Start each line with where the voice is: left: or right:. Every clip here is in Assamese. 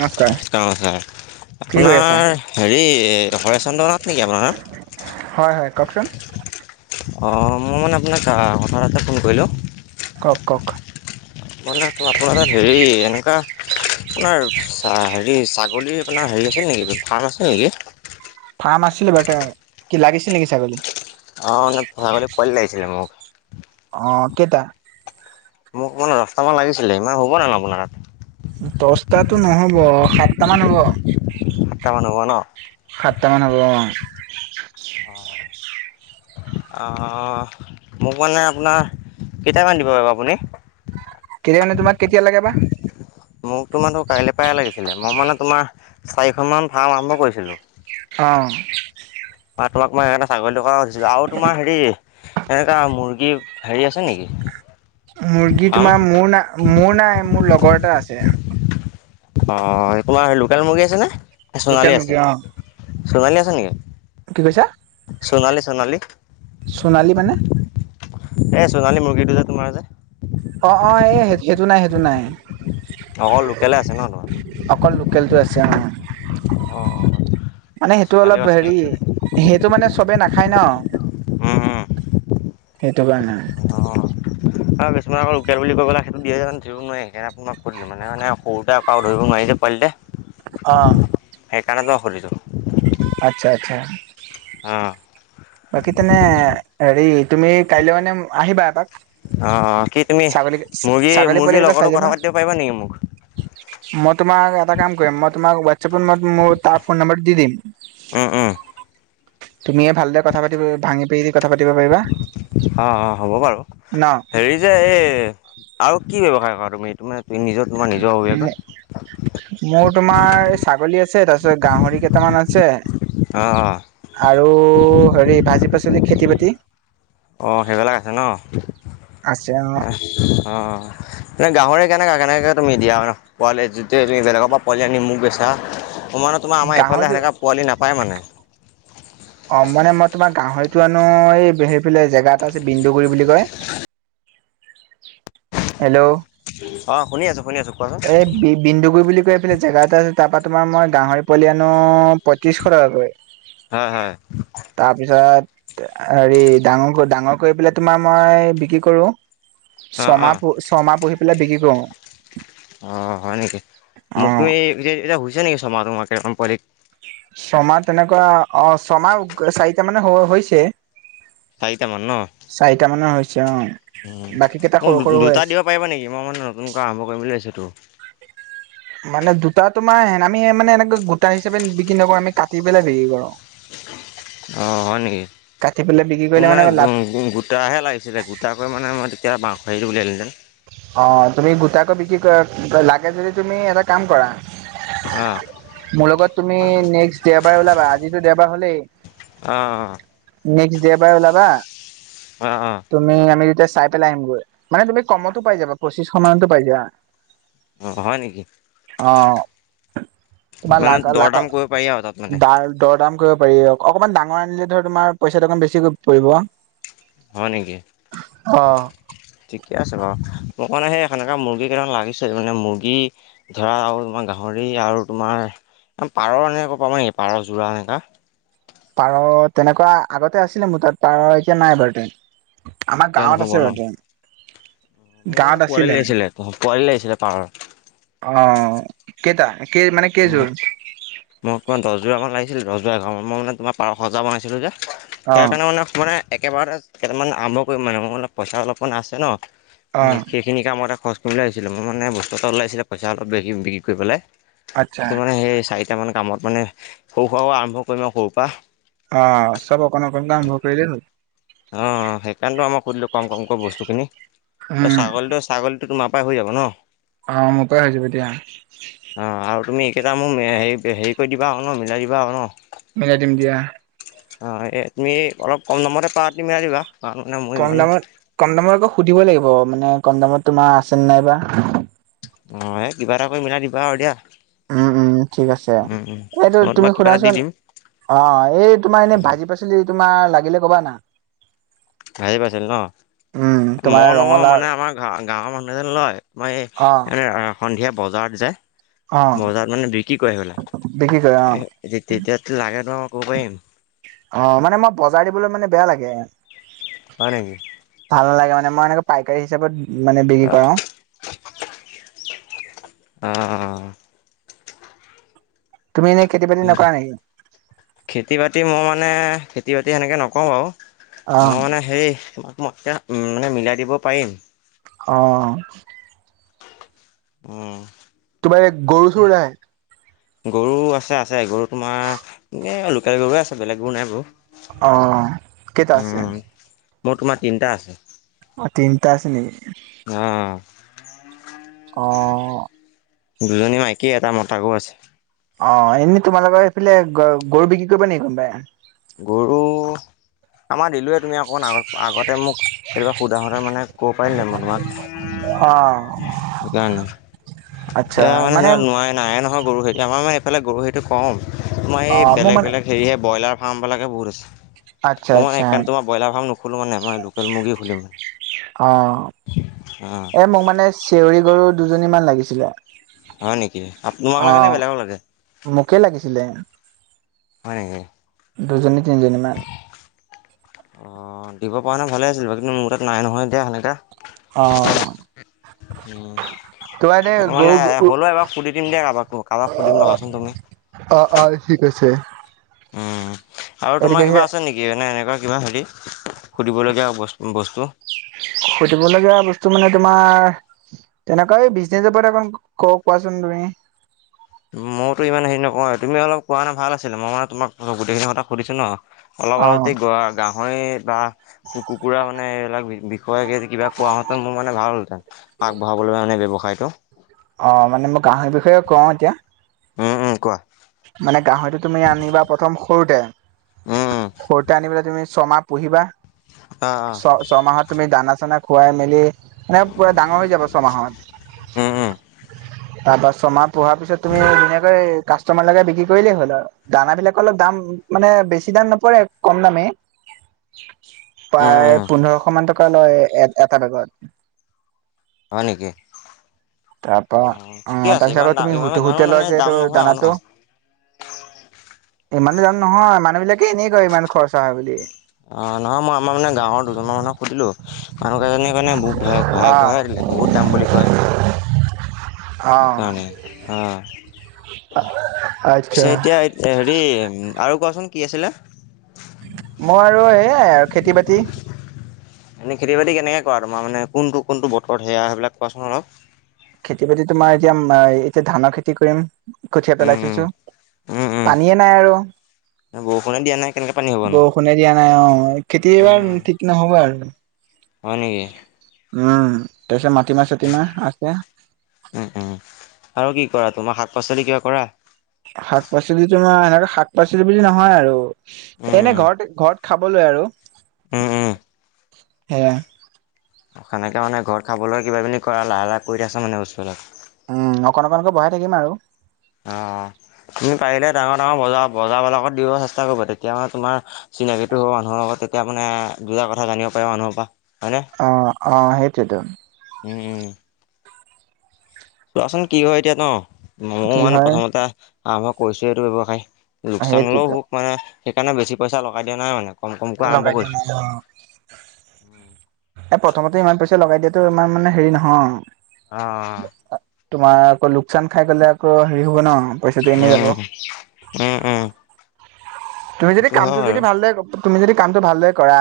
right: নমস্কাৰ
left: অ', হয়।
right: কি কৰি আছা
left: আপোনাৰ হেৰি হৰেচন্দ্ৰ নাথ নেকি আপোনাৰ
right: হয়
left: নাম?
right: হয় কওকচোন
left: অ', মই মানে আপোনাক হৰ্ঠাৎ ফোন কৰিলোঁ
right: কওক কওক
left: মানে আপোনাৰ তাত হেৰি এনেকুৱা আপোনাৰ হেৰি ছাগলীৰ আপোনাৰ হেৰি আছে নেকি ফাৰ্ম আছিল নেকি?
right: ফাৰ্ম আছিলে বাৰুতে। কি লাগিছিল নেকি ছাগলী?
left: অ' নে বৱাবলে পোৱালী লাগিছিলে মোক।
right: অ' কেইটা?
left: মোক মানে দহটামান লাগিছিলে, ইমান হ'ব নে আপোনাৰ তাত?
right: দহটাতো নহব সাতটা মান হ'ব।
left: সাতটা মান হ'ব ন'?
right: সাতটা মান হ'ব অ'।
left: অ'।
right: [inaudible]
left: আ, মোক মানে আপোনাৰ কেইটামান দিব পাৰিব আপুনি?
right: কেতিয়া মানে তোমাক কেতিয়া লাগে বা?
left: মোক তোমাৰতো কাইলে পায়ে লাগিছিলে, মই মানে তোমাৰ চাৰিখনমান ফাৰ্ম আৰম্ভ কৰিছিলোঁ।
right: অ'।
left: তোমাক মই সেইকাৰণে ছাগলী কথা সুধিছিলোঁ আৰু তোমাৰ হেৰি এনেকা মুৰ্গী হেৰি আছে নেকি?
right: মুৰ্গী
left: ফাৰ্ম
right: তোমাৰ মোৰ না মোৰ নাই মোৰ লগৰ এটা আছে।
left: অ' তোমাৰ লোকেল মুৰ্গী আছে নে?
right: লোকেল মুৰ্গী অ'।
left: চোণালী আছে নেকি?
right: কি কৈছা?
left: চোনালি চোনালি।
right: চোণালী মানে?
left: এ, চোণালী মুৰ্গীটো যে তোমাৰ যে।
right: অ', অ' এই সেইটো নাই সেইটো নাই।
left: অকল লোকেলে আছে ন তোমাৰ
right: অকল লোকেলটো আছে অ'।
left: অ
right: মানে
left: অ
right: সেইটো
left: সোণালীও
right: অলপ
left: আছে নেকি
right: হেৰি সেইটো মানে চবে নাখায় ন'।
left: উম,
right: সেইটো কাৰণে।
left: অ আৰু কিছুমান আকৌ লোকেল বুলি কৈ পেলাই সেইটো দিয়ে কাৰনে ধৰিব নোৱাৰি, সেইকাৰণে আপোনাক সুধিলোঁ। সৰুতে আপোনাৰ ধৰিব নোৱাৰি। যিয়ে‌ পোৱালি টে
right: অ'।
left: সেইকাৰণে তোমাক সুধিছোঁ।
right: আচ্ছা আচ্ছা
left: উ।
right: বাকী তেনে হেৰি তুমি কাইলৈ মানে আহিবা এপাক।
left: অ', অ' কি তুমি
right: ছাগলী
left: মুৰ্গী
right: ছাগলী
left: মুৰ্গীৰ
right: পোৱালিকেইটা চাই
left: লগৰটোক
right: যাবা
left: কথা পাতিব পাৰিবা নেকি মোক?
right: মই তোমাক এটা কাম কৰিম মই তোমাক ৱেট হোয়াট‌চাপত ম-মই তাৰ ফোন নম্বৰটো দি দিম।
left: উম উম,
right: তুমিয়ে ভালদৰে কথা পাতি ভাঙি পাতি
left: অ', অ' হ'ব বাৰু,
right: ন
left: হেৰি যে এই আৰু কি ব্যৱসায় কৰা তুমি, তুমিত
right: মোৰ তোমাৰ ছাগলী আছে তাৰ গাহৰি কেইটামান আছে
left: অ'
right: আৰু হেৰি ভাজি পাচলি খেতি বাতি?
left: অ‌' সেইবিলাক আছে ন'?
right: আছে
left: এ,
right: অ
left: অ', অ' মানে গাহৰি কেনেকা কেনেকা তাকে তুমি দিয়া আৰু ৰাহ, পোৱালি যেতিয়া তুমি বেলেগৰপৰা পোৱালি আনি মোক বেছা ও মানে তোমাৰ আমাৰ ইফালে
right: গাহৰিটো
left: সেনেকা পোৱালি নাপায় মানে।
right: অ' মানে মই তোমাৰ গাহৰিত টো আনো এই হেৰিফালে জেগা এটা আছে বিন্দুগুৰি বুলি কয়। হেল্ল'
left: অ' শুনি আছোঁ।
right: এই বি বিন্দুগুৰি বুলি কৈ পেলে জেগা এটা আছে তাৰপৰা তোমাৰ মই গাহৰি পোৱালি আনো পঁত্ৰিশ টকাকৈ।
left: হয় হয়।
right: তাৰপিছত হেৰি ডাঙৰ ডাঙৰ কৰি পেলাই তোমাৰ মই বিক্ৰী কৰো।
left: অ' অ'
right: ছমাহ ছমাহ পুহি পেলাই বিক্ৰী কৰোঁ।
left: অ' হয় নেকি মোক
right: অঁ
left: তুমি পিছে এতিয়া হৈছে নেকি ছমাহ হোৱাকে তোমাৰ পোৱালি।
right: ছমাহ তেনেকুৱা অ, ছমাহ চাৰিটা মানে হৈছে।
left: চাৰিটামান
right: চাৰিটা মানৰ হৈছে অ'।
left: উ
right: বাকী কেইটা সৰু
left: মোক
right: সৰু হৈ
left: দুটা
right: আছে
left: দিব পাৰিবা নেকি মই মানে নতুনকৈ আৰম্ভ কৰিম‌ বুলি ভাবিছোঁ।
right: [unintelligible] মানে দুটা তোমাৰ এনে আমি মানে এনেকৈ গোটা হিচাপে বিক্ৰী নকৰোঁ আমি কাটি পেলাই বিক্ৰী কৰোঁ।
left: অ' হয় নেকি।
right: কাটি পেলাই বিক্ৰী
left: মোৰ
right: কৰিলে
left: মানে
right: লাভ
left: গোটাহে লাগিছিলে গোটাকৈ মানে মই তেতিয়া [unintelligible]
right: অ' তুমি গোটাকৈ বিক্ৰী কৰা লাগে যদি তুমি এটা কাম কৰা।
left: অঁ
right: মোৰ লগত তুমি নেক্স দেওবাৰে ওলাবা আজিতো দেওবাৰ হ'লেই।
left: অ‌হ।
right: নেক্স দেওবাৰে ওলাবা
left: অঁ অঁ
right: তুমি আমি তেতিয়া চাই পেলাই আহিমগৈ মানে তুমি কমত ত পাই যাবা পঁচিশ মানতো পাই যাবা।
left: অ' হয় নেকি।
right: অ' তোমাৰ লা
left: মানে দৰ
right: লাখৰ
left: দাম কৰিব পাৰি আৰু তাত মানে
right: দাৰ দৰ দাম কৰিব পাৰি অকণমান ডাঙৰ আনিলে ধৰ তোমাৰ পইচাটো অকমান বেছিকৈ পৰিব।
left: হয় নেকি ঠিকে আছে বাৰু। মোক মানে সেই সনেকা মুৰ্গী কেইটামান লাগিছিল মানে মুৰ্গী ধৰা আৰু তোমাৰ গাহৰি আৰু তোমাৰ পাৰ এনেকুৱা পাবা নেকি পাৰ যোৰা এনেকুৱা।
right: পাৰ তেনেকুৱা আগতে আছিলে মোৰ তাত পাৰ এতিয়া নাই বাৰু [unintelligible] আমাৰ
left: তেতিয়া
right: গাঁৱত
left: নহ'ব
right: আছে
left: ন
right: বাৰু তে
left: মোক মানে পোৱালি লাগিছিলে পোৱালি লাগিছিলে পাৰৰ।
right: অ কেইটা কেই মানে কেইযোৰ
left: মোক মোক পোৰা দহ জোৰা মান লাগিছিলে। আছিল ৰজাঁৱত মই মানে তোমাৰ পাৰ সজা বনাইছিলোঁ যে
right: অ
left: সেইকাৰণে মানে মানে একেবাৰতে কেইটামান আৰম্ভ কৰিম মানে মোৰ মানে পইচা অলপমান আছে ন
right: অ
left: সেইখিনি কামতে খৰচ কৰিবলৈ আহিছিলে মোৰ মানে বস্তু এটা ওলাইছিলে পইচা অলপ বেছি বিক্ৰী কৰি পেলাই
right: আচ্ছা
left: সেইটো মানে সেই চাই। কেইটামানে কামত মানে সৰু সুৰাও আৰম্ভ কৰিম আৰু সৰুৰ পৰা।
right: অ' চব অকণ অকণকে আৰম্ভ কৰিলে হ'ল।
left: অ' সেইকাৰণে তো আমাক সুধিলো কম কম কম বস্তুখিনি
right: উম
left: ছাগলীটো ছাগলীটো তোমাৰ পাই হৈ যাব ন।
right: আহ মোৰ পৰাই হৈ যাব দিয়া।
left: কেইটা মোক হেৰি হেৰি কৰি দিবা আৰু ন মিলাই দিবা আৰু ন।
right: মিলাই দিম দিয়া।
left: অ' এই তুমি অলপ কম দামতে পাৰ তুমি দিবা। কাৰণ মানে মোৰ
right: কম
left: ইমানো
right: দামত কম দামত আকৌ সুধিব লাগিব মানে কম দামত তোমাৰ আছেনে নাইবা।
left: অ' এই কিবা এটা কৰি মিলাই দিবা আৰু দিয়া।
right: উম উম ঠিক আছে
left: মই
right: এইটো তুমি
left: তোমাক কিবা এটা দি
right: শুনাচোন।
left: দিম
right: অ' এই তোমাৰ এনে ভাজি পাচলি তোমাৰ লাগিলে কবা না।
left: হৰি পাইছিল ন
right: উম তোমাৰ
left: মই নলওঁ
right: ৰঙালাও
left: মানে আমাৰ গাঁৱৰ মানুহজন লয়। মই
right: অ
left: সন্ধিয়া বজাৰত যায়।
right: অ
left: বজাৰত মানে বিক্ৰী কৰে বলে
right: বিক্ৰী কৰে অ
left: তেতিয়াতো লাগে ন। [unintelligible]
right: অ' মানে মই বজাৰ দিবলৈ মানে বেয়া লাগে।
left: হয় নেকি?
right: ভাল নালাগে মই এনেক পাইকাৰী হিচাপত মানে বিক্ৰী কৰাও।
left: অ',
right: তুমি এনেই খেতি বাতি
left: উম,
right: নকৰা নেকি?
left: খেতি বাতি মই মানে খেতি বাতি সেনেকে নকৰোঁ বাৰু
right: অ
left: মই মানে হেৰি মই এতিয়া উম, মানে মিলাই দিব পাৰিম।
right: অ',
left: উম,
right: তোমাৰ এ গৰু চৰু নাই?
left: গৰু আছে আছে গৰু তোমাৰ এ লোকেল গৰুৱে আছে বেলেগ গৰু নাই বাৰু।
right: অ, কেইটা আছে?
left: মোৰ তোমাৰ তিনিটা আছে।
right: অ', তিনিটা আছে নেকি?
left: [inaudible]
right: অ',
left: দুজনী মাইকী এটা মতা গৰু আছে
right: অ', এনেই তোমালোকৰ সেইফালে গৰু বিক্ৰী কৰিব নেকি কোনোবাই?
left: গৰু আমাৰ দিলোঁৱে তুমি অকণ আগত আগতে মোক কেতিকাবা সোধা সোতে মানে ক'ব পাৰিল নে মই তোমাক।
right: অ
left: সেইকাৰণে, এতিয়া মানে সে নোৱাই নাইে নহয় গৰু আমাৰ মানে এইফালে গৰু সেইটো কম আমাৰ
right: অ
left: এই
right: মোৰ
left: বেলেগ
right: মানে
left: বেলেগ হেৰিহে ব্ৰইলাৰ ফাৰ্মবিলাকে বহুত আছে।
right: আচ্ছা
left: মই
right: আচ্ছা
left: এইকাৰণে তোমাৰ ব্ৰইলাৰ ফাৰ্ম নুখোলো মানে মই লোকেল মুৰ্গী খুলিম মানে।
right: অ',
left: অঁ
right: অ, মোক মানে চেউৰি গৰু দুজনী মান লাগিছিলে।
left: হয় নেকি আপো তোমালোকক লাগে নে বেলেগক লাগে?
right: কে লাগিছিলে।
left: হয় নেকি।
right: দুজনী, তিনজনিমান।
left: অ', দিব পৰা নাই ভালে আছিল বাকী মোৰ তাত নাই নহয় এতিয়া সেনেকা।
right: অ',
left: উম,
right: তোমাৰ এনে
left: মানে
right: গৰু
left: হ'লেও এবাৰ সুধি দিম দিয়া কাৰোবাক, কাবাক সুধিম ৰখাচোন তুমি।
right: অ', অ', ঠিক আছে।
left: আৰু
right: এইটো
left: তোমাৰ কিবা আছে নেকি এনে এনেকুৱা কিবা হেৰি সুধিবলগীয়া বচ বস্তু?
right: [inaudible] সুধিব লগীয়া বস্তু মানে তোমাৰ তেনেকুৱা বিজনেচ ওপৰত মোক ক' কোৱাচোন তুমি। [inaudible]
left: মইতো ইমান হেৰি নকওঁ তুমি অলপ কোৱা হ'লে ভাল আছিল। মই মানে তোমাক গোটেইখিনি কথা সুধিছো ন। অলপ,
right: অ
left: অলপ দি গোৱা গাওঁ হয় বা কুকুৰা মানে এইবিলাক বিষয়ে কিবা কোৱাহঁতেন মোৰ ভাল হ'ল হেঁতেন। আগবঢ়াবলৈ মানে ব্যবসায়টো।
right: অ মানে মই গাহৰিৰ বিষয়ে কওঁ এতিয়া
left: উম, উম কোৱা।
right: মানে গাহৰিটো তুমি আনিবা প্ৰথম সৰুতে,
left: উম উম
right: সৰুতে আনি পেলাই তুমি ছমাহ পুহিবা
left: অ অ
right: ছ ছমাহত তুমি দানা চানা খুৱাই মেলি মানে পুৰা ডাঙৰ হৈ যাব ছমাহত
left: উম উম।
right: তাৰপা ছমাহ পুহা পিছত তুমি ধুনীয়াকৈ কাষ্টমাৰ লগাই বিক্ৰী কৰিলেই হ'ল আৰু দানা বিলাকৰ অলপ দাম মানে বেছি দাম নপৰে কম দামেই।
left: উম
right: প্ৰায়
left: উম
right: পোন্ধৰশ মান টকা লয় এ, এটা বেগত।
left: হয় নেকি?
right: তাৰপা
left: অ ঠিকে
right: অ',
left: আছে
right: তাৰপিছত
left: ইমান
right: আকৌ
left: দাম
right: তুমি হু,
left: ইমান ইমানো মানে
right: হুতেলৰ যে
left: দাম নহয়
right: দানা
left: আৰু ন।
right: টো ইমানো দাম নহয় মানুহ বিলাকে এনেই কয় ইমান খৰচা হয় বুলি।
left: অ', নহয় মই আমাৰ মানে গাঁৱৰ দুজনমান মানুহক সুধিলো, মানুহ কেইজনীয়ে মানে ভয়, ভয়
right: অ
left: খোৱাই হে দিলে। বহুত দাম বুলি কয়।
right: অ
left: মানে অহ, পিছে এতিয়া হেৰি। আৰু কোৱাছোন কি আছিলে।
right: মই আৰু এইয়াই আৰু খেতি- বাতি।
left: এনে খেতি- বাতি কেনেকে কৰা তোমাৰ মানে কোনটো, কোনটো বতৰ সেয়া সেইবিলাক কোৱাছোন অলপ।
right: খেতি- বাতি তোমাৰ এতিয়া, এতিয়া ধানৰ খেতি কৰিম কঠীয়া
left: উম
right: পেলাই
left: উম
right: থৈছো।
left: উম উম
right: পানীয়ে নাই আৰু।
left: বৰষুণে দিয়া নাই কেনেকে পানী হ'বনো
right: বৰষুণে দিয়া নাই অ' খেতি এইবাৰ
left: উম
right: ঠিক নহ'ব আৰু।
left: হয় নেকি।
right: উম, তাৰপিছত মাটিমাহ চাতিমাহ আছে।
left: উম উম আৰু কি কৰা তোমাৰ শাক-পাচলি কিবা কৰা।
right: শাক- পাচলি তোমাৰ আৰু শাক- পাচলি বুলি নহয় আৰু
left: উম
right: এনে ঘৰতে ঘৰত খাবলৈ আৰু।
left: উম উম
right: সেইয়া।
left: সেনেকে মানে ঘৰত খাবলৈ কিবা কিনি কৰা লাহে লাহে কৰি আছে মানে বস্তুবিলাক।
right: উম অকণ, অকনকৈ বঢ়াই থাকিম আৰু।
left: অ', তুমি পাৰিলে ডাঙৰ ডাঙৰ বজাৰ, বজাৰবিলাকত দিব চেষ্টা কৰিবা তেতিয়া মানে তোমাৰ। চিনাকিটো মানুহৰ লগত তেতিয়া মানে দুটা কথা জানিব পাৰিবা মানুহৰ পৰা। হয়নে
right: অ ', অ' সেইটোৱেটো।
left: উম। চোৱাচোন কি হয় এতিয়া ন' মইয়ো
right: কি
left: মানে
right: হয়
left: প্ৰথমতে আৰম্ভ কৰিছোহে এইটো ব্যৱসায়। লোকচান হ'লেও!
right: সেইটোৱেতো
left: হ'ব পাৰে সেইকাৰণে বেছি পইচা লগাই দিয়া নাই মানে। কম কমকৈ আৰম্ভ
right: লগাই দিয়া
left: কৰিছোঁ।
right: নাই অ
left: উম
right: ' এ' পট। প্ৰথমতে ইমান পইচা লগাই দিয়াাটো ইমান মানে হেৰি নহয়।
left: অহ'।
right: তোমাৰ আকৌ লোকচান খাই গলে আকৌ হেৰি হ'ব ন। পইচাটো এনেই যাব
left: উম', উম', উম'।
right: তুমি যদি
left: সেইটো হয়
right: কামটো
left: বাৰু
right: যদি ভালদৰে তুমি যদি কামটো ভালদৰে কৰা।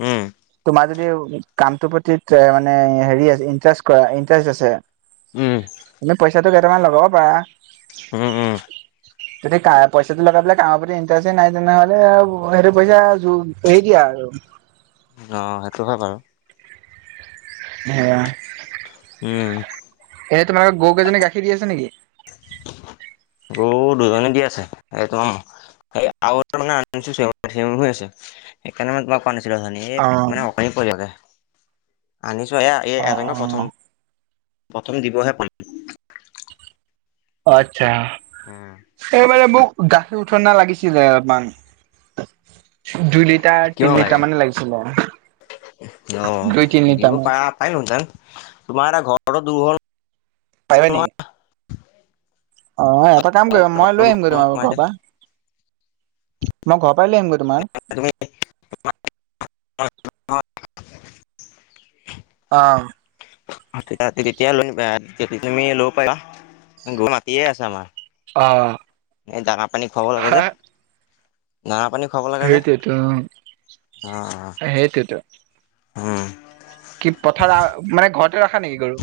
left: উম।
right: তোমাৰ যদি কামটোৰ প্ৰতি মানে হেৰি ইটাৰেষ্ট কৰা, ইণ্টাৰেষ্ট আছে
left: উম
right: মানে পইচাটো কেইটামান ল'বও পাৰা।
left: উম উম
right: যাতে পইচাটো লগাই পেলাই কামৰ প্ৰতি। পইচা নাই তেনেহলে আৰু সেইটো পইচা হৰি দিয়া আৰু।
left: অ, সেইটো হয় বাৰু।
right: সেয়া
left: উম
right: এ তোমালাক গৰু কেইজনী গাখীৰ দি আছে নেকি? [inaudible]
left: অ', দুজনে দি আছে এই। [unintelligible] আৰু এটা মানে [unintelligible] সেইকাৰণে মানে তোমাক [unintelligible] এই
right: অ
left: মানে অকণি পৰি থাকে, আনিছো এ এই
right: অ
left: এজন
right: অ
left: প্ৰথম প্ৰথম দিৱহে পাম।
right: অ' আচ্ছা এইমানে মোক। গাখীৰ উঠ না লাগিছিলে অমান। [inaudible] দুই লিটাৰ
left: কিয়
right: তিনি
left: লাগে
right: লিটাৰ মানে লাগিছিলে।
left: অ
right: দুই তিনি লিটাৰ
left: দিব
right: মান
left: পা পাৰিলোঁ হেঁতেন তোমাৰ এটা ঘৰৰ দুৰঘল।
right: পাৰিবা নি। অহ, এটা কাম কৰিম, মই
left: ঘৰতো
right: লৈ
left: দূৰ
right: আহিম গৈ
left: হ'ল
right: তোমাৰ
left: নহয়
right: ঘৰৰ পৰা। মই ঘৰৰ পৰা উলিয়াই আনিম গৈ তোমাক।
left: [unintelligible]
right: অহ।
left: যেতিয়া লৈ তুমি লগ পাবা মাতিয়েই আছা আমাক।
right: অ
left: এই দানা পানী খুৱাব লাগে যে,
right: হা
left: দানা পানী। খাব লাগে যে
right: সেইটোৱেতো সেইটোৱেতো
left: অ
right: কি পথাৰ মানে ঘৰতে ৰাখা নে কি গৰু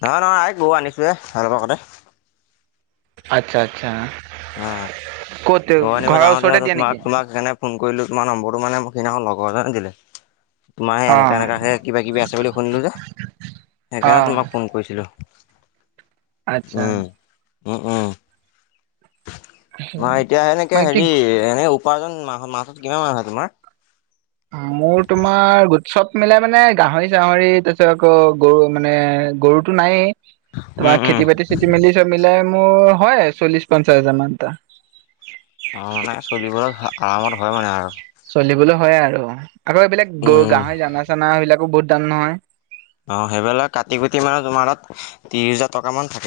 left: নহয় নহয় আ গৰু আনিছোহে অলপ আগতে
right: আচ্ছা আচ্ছা
left: আহ
right: ক'ত
left: গৰু আনিব
right: ঘৰৰ
left: যাওঁতে
right: ওচৰতে দিয়া নেকি
left: তোমাক তোমাক সেইকাৰণে ফোন কৰিলো তোমাৰ নম্বৰটো মানে মোক সিদিনাখন লগৰ এটাই দিছিল তোমাৰে
right: অ
left: এনেকা এনেকা হে কিবা কিবি আছে বুলি শুনিলো যে
right: অ
left: সেইকাৰণে তোমাক ফোন কৰিছিলো
right: আত্ছা
left: অ অঁ মাৰ এতিয়া এনেকে
right: মই কি
left: হেৰি এনেই উপাৰ্জন মাহ মাহত কিমান মান হয় তোমাৰ
right: মোৰ তোমাৰ গো চৱ মিলাই মানে গাহৰি চাহৰি তাৰিছত আকৌ গৰু মানে গৰুতো নাই
left: উম
right: তোমাৰ
left: উম
right: খেতি বাতি চেতি বাতি চব মিলাই মোৰ হয় চল্লিশ পঞ্চাছ হাজাৰ মান এটা
left: অ মানে চলিবলৈ আৰামত হয় মানে আৰু
right: চলিবলৈ হয় আৰু আকৌ এইবিলাক গ
left: উম।
right: গাহৰি দানা চানা বিলাকো বহুত দাম নহয়
left: অ সেইবিলাক কাটি কুটি মানে তোমাৰ তাত ত্ৰিশ হাজাৰ টকা মান থাক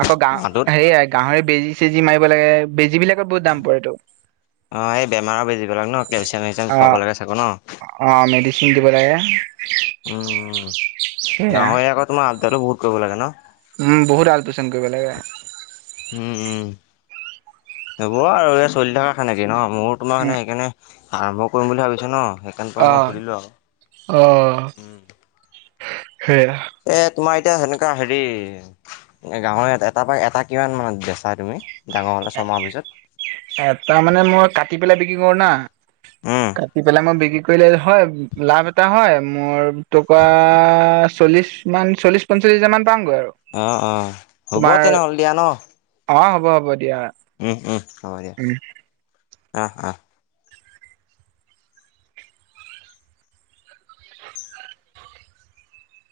right: আকৌ গা সেয়াই গাহৰি বেজি চেজি মাৰিব লাগে বেজী বিলাকত বহুত দাম পৰেটো
left: অ এই বেমাৰ বেজি বিলাক ন কেলচিয়াম চেলচিয়াম
right: অ
left: খুৱাব লাগে চাগৈ
right: অ
left: ন
right: মেডিচিন
left: উম
right: [unintelligible]
left: গাহৰি আকৌ তোমাৰ আব্দা টো বহুত কৰিব লাগে ন
right: উম বহুত আলপৈচাণ কৰিব লাগে
left: উম উম হব আৰু এই চলি থকা সেনেকে ন মোৰ তোমাৰ
right: উম
left: মানে সেইকাৰণে আৰম্ভ কৰিম বুলি ভাবিচো ন [unintelligible] সেইকাৰণটো
right: অ
left: মই সুধিলোঁ আৰু
right: সেইয়
left: এ তোমাৰ এতিয়া সেনেকুৱা হেৰি গাহৰি এটা পুৰা এটা কিমান মানত বেচা তুমি ডাঙৰ হ'লে ছমাহৰ পিছত
right: এটা মানে মই কাটি পেলাই বিক্ৰী কৰো না
left: উম
right: কাটি পেলাই মই বিক্ৰী কৰ কৰি হয় লাভ এটা হয় মোৰ তোমাৰ চল্লিছ মান চল্লিছ পঞ্চল্লিছ হাজাৰ মান গৈ আৰু
left: অ', অ', হ'ব
right: তোমাৰ
left: তেনেহ'লে দিয়া ন
right: অ হ'ব হ'ব দিয়া
left: উম উম হ'ব দিয়া
right: উম
left: আহ আহ